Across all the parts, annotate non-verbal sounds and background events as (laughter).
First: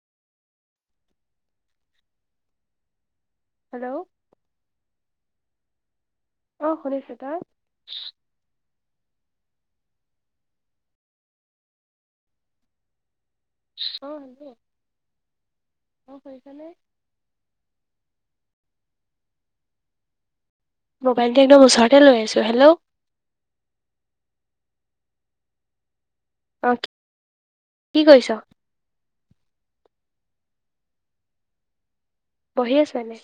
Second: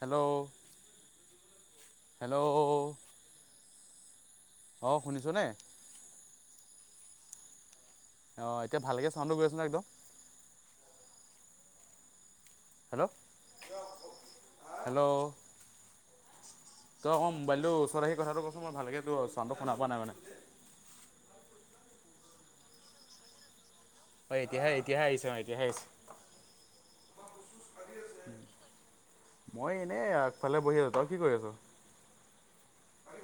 Hello hello hello অ' শুনিছনে? অঁ শুনিছো, তই? অঁ এতিয়া ভালকে চাউণ্টো গৈ আছে ন একদম। হেল্লৌ' অঁ হেল্লৌ' অঁ শুনিছানে? তই অকন মোবাইলটো ওচৰত আহি কথাটো কছোন ময় ভালকৈতো চাওণ্টো শুনা পোৱা নাই মানে। মোবাইলটো একদম ওচৰতে লৈ আছো। হেল্লৌ' হয়, এতিয়াহে এতিয়াহে এতিয়া আহিছে অঁ এতিয়া আহিছে। অ আহি কি কৰিছ আছে। মই এনেই আগফালে বহি আছো তই কি কৰি আছ? বহি আছো এনেই।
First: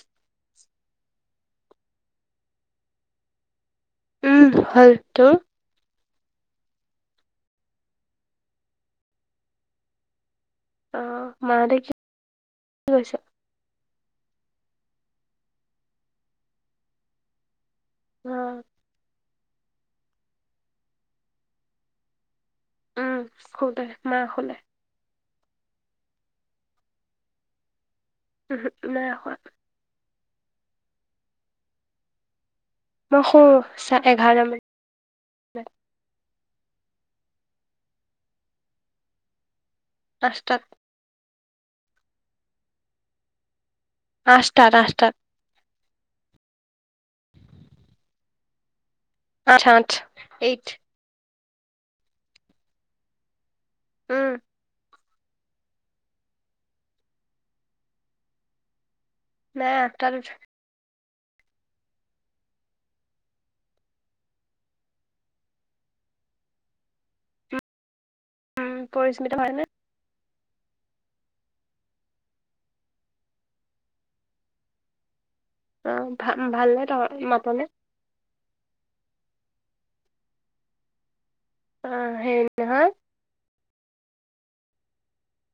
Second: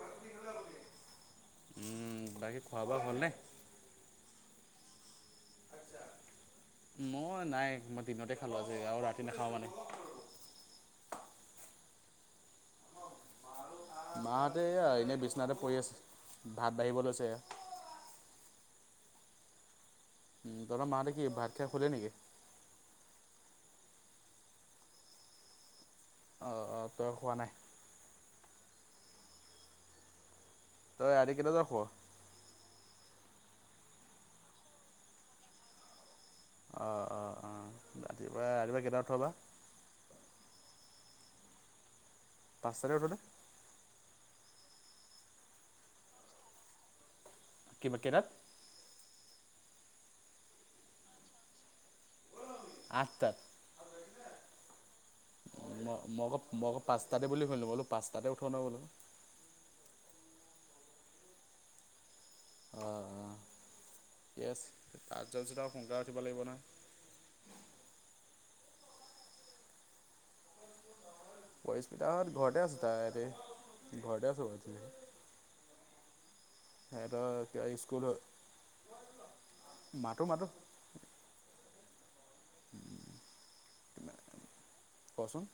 উম' বাকী খোৱা বোৱা হ'লনে? উম' হল, তোৰ? মই নাই মই দিনতে খালো আজি আৰু ৰাতি নাখাও মানে। অঁ মাঁহেতে কি কৰিছে? মাহেঁতে এয়া এনেই বিচনাতে পৰি আছে ভাত বাঢ়িব লৈছে এয়া। অঁ' তহত মাঁহেতে কি ভাত খাই শুলে নেকি? উম' শুলে মা শুলে। অ অ' তই শুৱা নাই? উমহু, নাই শুৱা। তই ৰাতি কেইতা বজাত শুৱ? মই শুঁ চাৰে এঘাৰটা মানত। অ অ, অঁ' ৰাতিপুৱা ৰাতিপুৱা কেইটাত উঠ বা? আঠটাত। পাঁচটাতে উঠ নে। আঠটা আঠটা। কি বা কেইটাত। আঠ আঠ এইট। ঐ আঠতাত। উম ম মই ক আকৌ মই আকৌ পাঁচটাতে বুলি শুনিলো বোলো পাঁচটাতে উঠ না বোলো নাই আঠটাত উঠো। অহ অহ ঠিকে আছে তাত যোৱা পিছত আও সোনকাল উঠিব লাগিব না। উম পৰিস্মিতা হয়নে। পৰিস্মিতাহত ঘৰতে আছে তাই হেতি ঘৰতে আছো। অহ ভা- ভাল নে তহ মাতনে। স্কুলত। মাতো মাতো। অহ হেৰি নহয়। কোনে কচোন।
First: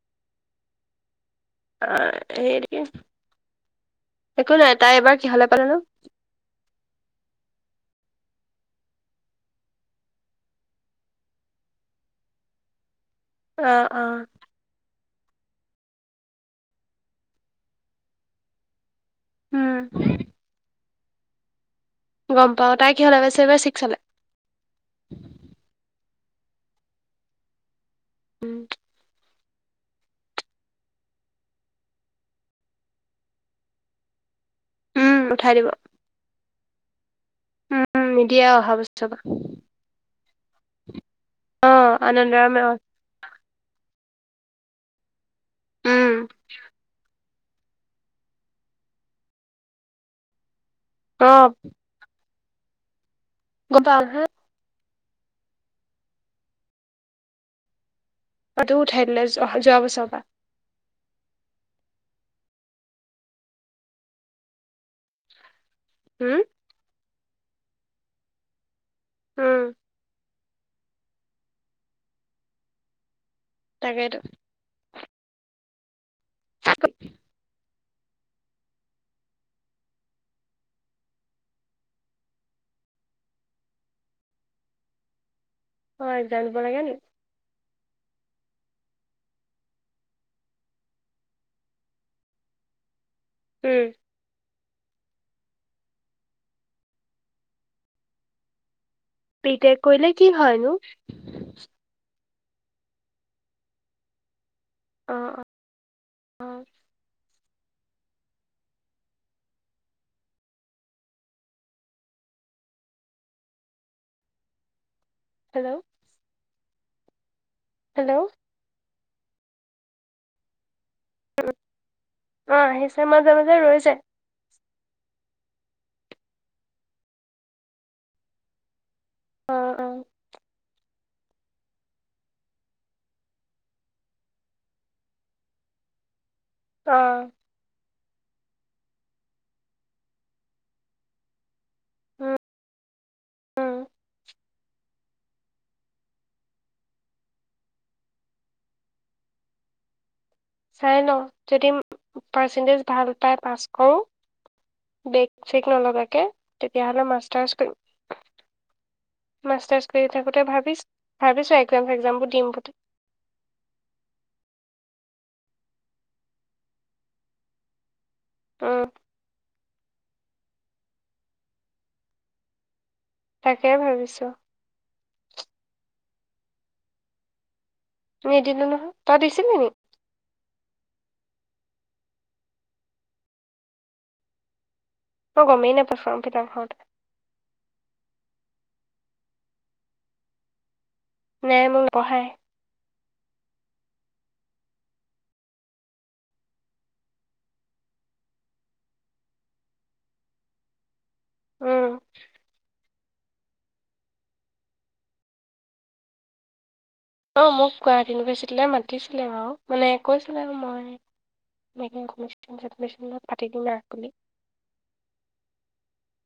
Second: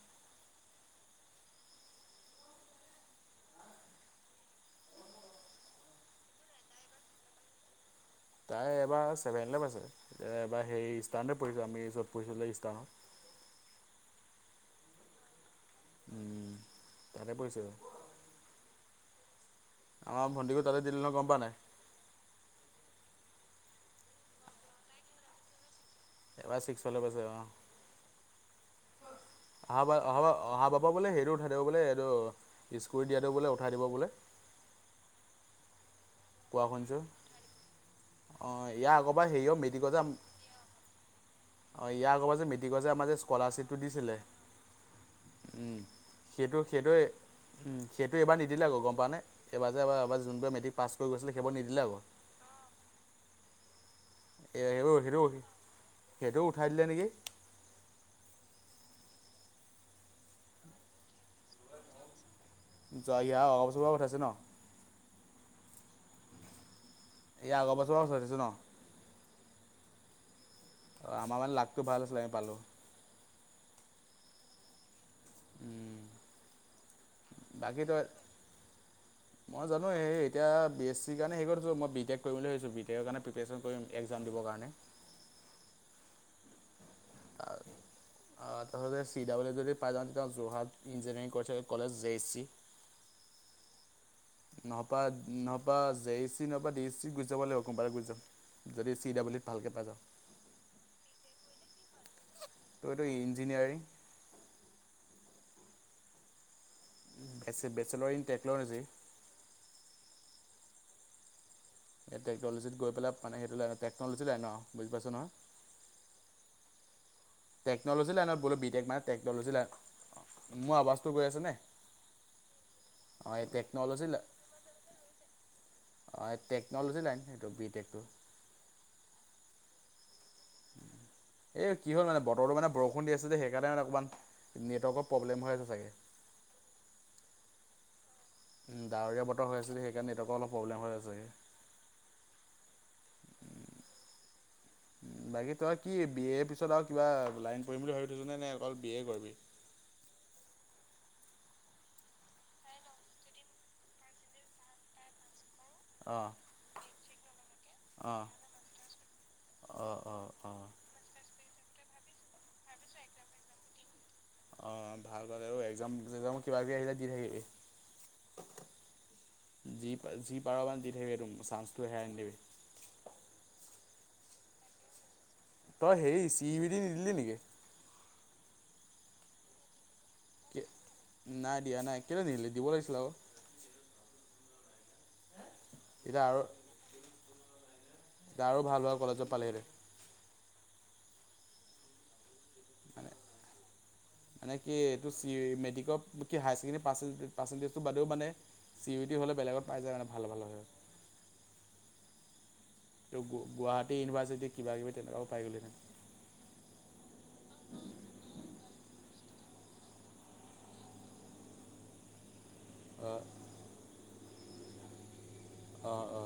তাই সেই কিন্তু একো নাই তাই এবাৰ কিহলে পালোনো তাই এবাৰ ছেভেন লে পাইছে এতিয়া এবাৰ হেৰি স্তানতে পঢ়িলো আমি যত পঢ়িবলে স্তানত। অহ অহ। উম তাতে পঢ়িছে। উম অহ ভণ্টিকো তাতে দিলে নহয় গম পাওঁ নাই। গম পাওঁ তাই কিহ'লে এইবাৰ ছিক্সালে এবাৰ ছিক্সলে গৈছে অহ। উম। অহা বা অহা অহা বাবা পৰা বোলে হেৰি উঠাই দিব বোলে এইটো্ ইস্কুটি দিয়াটো বোলে উঠাই দিব বোলে। উম উঠাই দিব। কোৱা শুনিছোঁ উম উম নিদিয়ে অহ অহা ইয়াৰ বছৰ আগৰ পৰা হেৰি পৰা মেট্ৰিকৰ যে। অ অহ ইয়াৰ আগৰ যে আনন্দৰাম অ মেট্ৰিকৰ যে আমাৰ স্কলাৰশ্বিপটো উম দিছিলে উম সেইটো সেইটোৱে। সেইটো এইবাৰ নিদিলে আকৌ গম পাঅ নে? এইবাৰ যে যে এবাৰ যোনবোৰ মেট্ৰিক পাছ কৰি অ গৈছিলে। সেইবোৰ নিদিলে আকৌ। কোটা আছে? এইটো এইটো সেইটো উঠাই দিলে নেকি? অ তোৰ উঠাই দিলে যোৱা বছৰৰ পৰা। যোৱা ইৱাৰ আগৰ বছৰৰ পৰা উঠাইছে ন? হুম', ইয়াৰ আগৰ বছৰ পৰা উঠাই দিছে ন? উম', অ' আমাৰ মানে লাকটো ভাল আছিলে আমি পালোঁ। তাকেটো,। উম। সেইটো। বাকী তই। মই জানো সেই সেই এতিয়া বি এছ চি কাৰণে হেৰি কৰি থৈছোঁ। মই বি টেক কৰিম বুলি ভাবিছোঁ। বি টেক কাৰণে প্ৰিপেৰেশ্যন কৰিম একজামৰ কাৰণে। অঁ একজাম দিবলৈকে হ'ল। আৰু অঁ তাৰবাবে চি ডাবল ইউ যদি পাই যাওঁ, তেতিয়া Jorhat engineering college J H C উম নহপা, নহবা জে ই চি নহবা ডে ই চিত গুচি যাব লাগিব, কোনোবা এটাত গুচি যাম। যদি চি ডাব্লিউ বিটেক কৰিলে কি হয় নো? তোৰ এইটো ইঞ্জিনিয়াৰিং অঁ অঁ অঁ বেচে বেচেলৰ ইন টেকন'লজি? এই টেকনলজিত গৈ পেলাই মানে, সেইটো লাইনত টেকনলজি লাইনৰ আৰু বুজি পাইছ নহয়। হেল্ল টেকন'লজী হেল্ল' লাইনত বোলো বিটেক মানে টেকন'লজি লাইন, মোৰ আৱাজটো গৈ আছেন নাই? অঁ, আহিছে মাজে মাজে ৰৈ যায়। অঁ এই টেকন'লজি লাইন, সেইটো বি টেকটো। অ অ এ, কি হ'ল মানে বতৰটো মানে বৰষুণ দি আছে যে সেইকাৰণে মানে অকণমান নেটৱৰ্কৰ প্ৰব্লেম হৈ আছে চাগে। অহঁ উম, ডাৱৰীয়া বতৰ হৈ আছিল, সেইকাৰণে নেটৱৰ্কৰ অলপ প্ৰব্লেম্ হৈ আছে চাগে। উম উম বাকী তই কি বি এৰ পিছত আৰু কিবা লাইন পঢ়িম বুলি ভাবি থৈছ নে, অকল বি এ কৰিবি? চাই লওঁ যদি পাৰ্চেণ্টেজ ভাল পায় পাছ কৰোঁ, বেগ চেক নলগাকে অঁ তেতিয়া হ'লে মাষ্টাৰ্চ কৰিম। অঁ মাষ্টাৰছ অঁ কৰি অঁ থাকোতে অঁ ভাবিছোঁ ভাবিছোঁ একজাম চেগজামবোৰ দিম বুলি। অঁ ভাল দৰে আৰু এক্জাম চেকজামবোৰ কিবা কিবি আহিলে দি থাকিবি। উম যি পা যি পাৰ মানে দি থাকিবি একদম চান্সটো হেৰাই নিদিবি। তাকেই ভাবিছোঁ। তই হেৰি চি ই বি ডি নিদিলি নেকি? নিদিলো নহয়, তাই দিছিলি নেকি? কি নাই দিয়া নাই, কেলেই নিদিলি দিব লাগিছিল আক। মই গমেই নাপাওঁ এতিয়া ফ্ৰম ফিলাপ হওঁতে। তই আৰু ভাল ভাল কলেজত পালিহেতেঁন। নাই মোৰ নপঢ়ায়। মানে মানে কি এইটো চি মেট্ৰিকত কি হায়াৰ ছেকেণ্ডেৰী পাৰ্চ পাৰ্চেণ্টেজটো বাদেও মানে চি ইউটি হ'লে বেলেগত পাই যায় মানে ভাল হয়। উম এই গুৱাহাটী ইউনিভাৰ্চিটি কিবা কিবি তেকুৱা পাই গলি হেতেন। অঁ মোক গুৱাহাটী ইউনিভাৰ্চিটিলৈ মাতিছিলে বাৰু, মানে কৈছিলে আৰু মই (unintelligible) অ অ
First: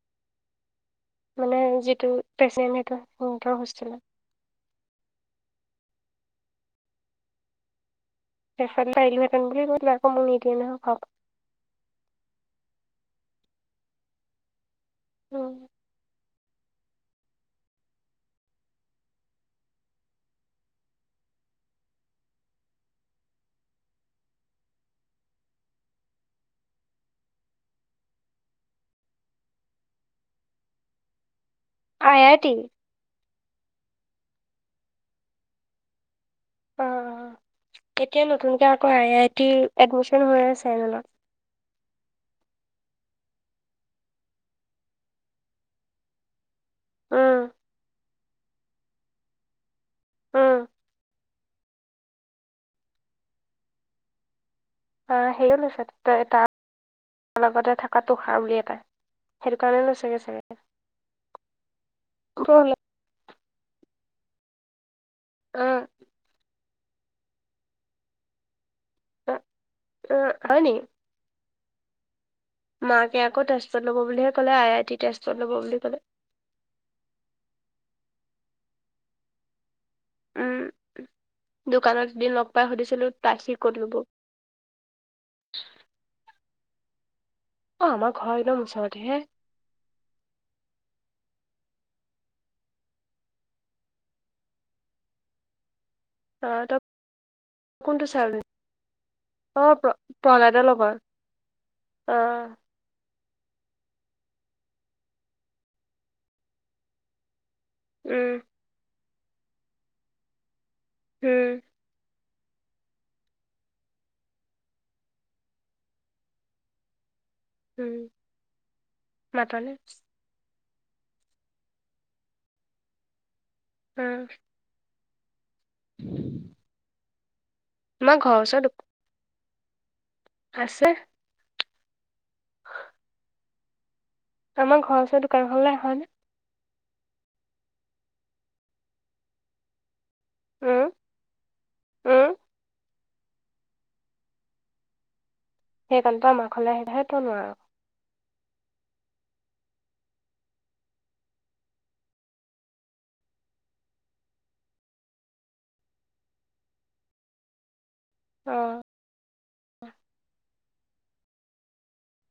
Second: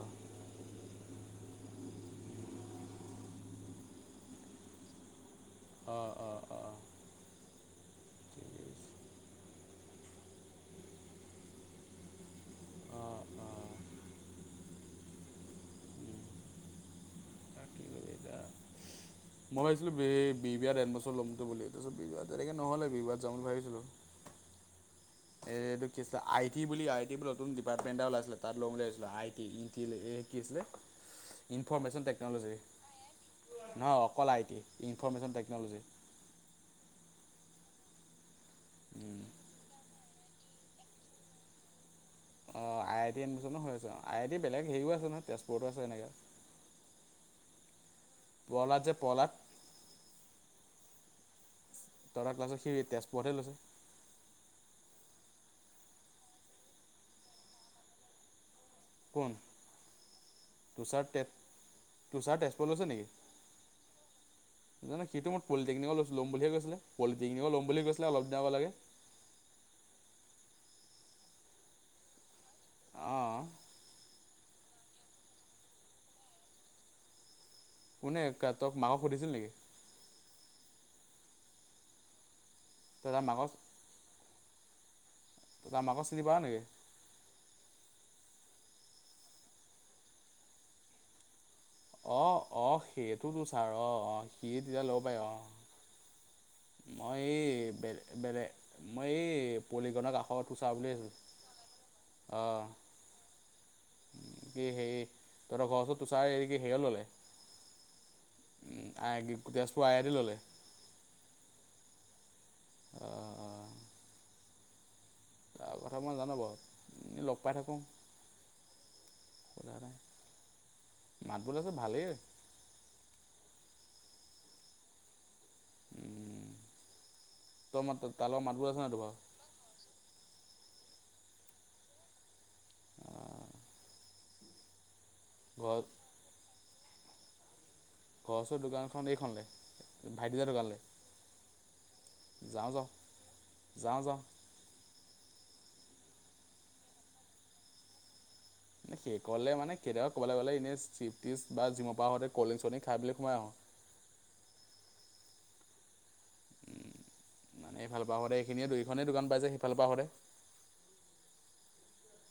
মানে যিটো পেচেণ্ট সেইটো হেতৰ হোষ্টেলৰ। অ অ অ সেইফালে আছে পাৰিলো হেঁতেন বুলি কৈছিলে আকৌ মোক নিদিয়ে নহয় ঘৰৰ পৰা। অ', অ'। উম বাকী এতিয়া। মই ভাবিছিলোঁ বি বৰুৱাত এডমিছন ল'মতো বুলি তাৰপিছত বি বৰুৱাত তেনেকৈ নহ'লে বি বৰুৱাত যাম বুলি ভাবিছিলোঁ। এ এটো কি আছিল আইটি বুলি আই টি বুলিত ডিপাৰ্মেণ্ট ওলাইছে তাত ল'ম বুলি ভাবিছিলোঁ আইটি ই কি আছিলে। Information I I T technology নহয় অকল আই টি ইনফৰৰ্মেশ্যন টেকন'লজি অ', অ', এতিয়া নতুনকে আকৌ আই আই টিৰ এডমিচন হৈ আছে। অ', আই টি এডমিনো হৈ আছেঁ আইটি বেলেগ হেৰিও আছে নহয় তেজপুৰতো আছে এনেকৈ উম। প্ৰহল্লাদ যে প্ৰহ্লাদ উম। তহঁতৰ কাল্লাচৰ সি তেজপুৰত হে লৈছে। অ', সেৰি লৈছে তাৰ লগতে থকা তটোষ (unintelligible) হাউলি এটাই কোন সেইটো কাৰণে লৈ চাগে চাগে। তোৰষাৰ তেজপুৰ অ' লৈছে নেকি। জানো সেটো মই পলিটেকনিক ল'ম বুলিয়ে কৈছিলে পলিটেনিক ল'ম বুলি কৈছিলে অলপ দিন আগলৈকে অ', অ', হয়নি। মাকে অঁ আকৌ তেজপুৰত ল'ব বুলিহে ক'লে আই আই টি তেজপুৰত ল'ব বুলি ক'লে কোনে ক তই মাকক সুধিছিলি নেকি? দোকানত এদিন লগ পাই সুধিছিলোঁ তই তাৰ তাত মাকক সি ক'ত ল'ব। তই মাকৰ চিনি পাওঁ নেকি? অ', আমাৰ ঘৰ একদম ওচৰতেহে অ', অ', সেইটোতো ছাৰ অ', অ', সি তেতিয়া লব পাই অ'। অ' তই মই এই বে কোনটো ছাৰ বুলি? বেলেগ মই এই অ' প্ৰ পলিগনক কাষত প্ৰহ্লাদৰ সোঁচাওঁ বুলি লগৰ। ভাবিছোঁ। অ'। কি হেৰি তহঁতৰ ঘৰ ওচৰত তো চাৰ হেৰি কি হেৰিয়ত ল'লে। উম। উম আইটি তেজপুৰ আই আই টিৰ ল'লে। উম। অ'। অ', তাৰ কথা মই জানোঁ বাৰু। লগ পাই থাকো উম। মাতনে? স মাত বোলো চো ভালেই অ'। উম। (inaudible) (unintelligible) আমাৰ আছে ঘৰৰ নাই ত ওচৰত বাৰু তোমালোকৰ। আছে। অ'। আমাৰ ঘৰৰ ওচৰ দোকাখনলে ঘৰ হয় নে। গছৰ দোকানখন এইখনে ভাইটি দা দোকানলৈ উম, উম, যাওঁ, যাওঁ, যাওঁ, যাওঁ। সেইকাৰণে মা হ'লে আহিধাহেো নোৱাৰোঁ। এ কলে মানে কেতিয়াবা ক'বলৈ গ'লে এনে চিপছ্ বা জি'মৰ পৰাতে কলড্ৰিং চলডিং খাইলৈ সোমাই আহো। মানে এইফালৰ পৰা সোতে এইখিনিয়ে অ', দুইখনেই দোকান পাই যে সিফালৰ পৰা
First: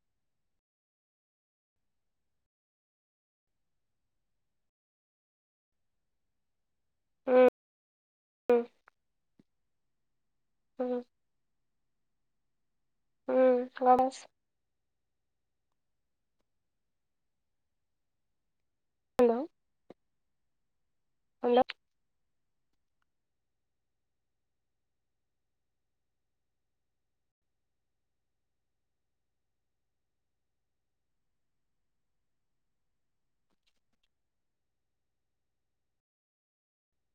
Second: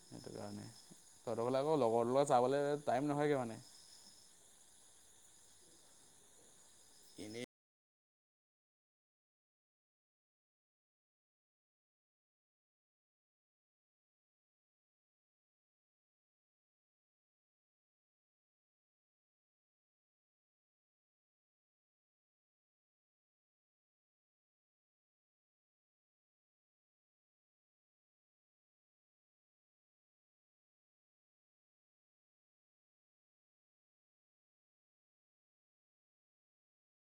সেইটো কাৰণে লগহতৰ ফালে আকৌ লগৰ লগত চাবলৈ টাইম নহয়গে মানে উম এনেই উম ওম উম (unintelligible) হেল্ল' হ্ল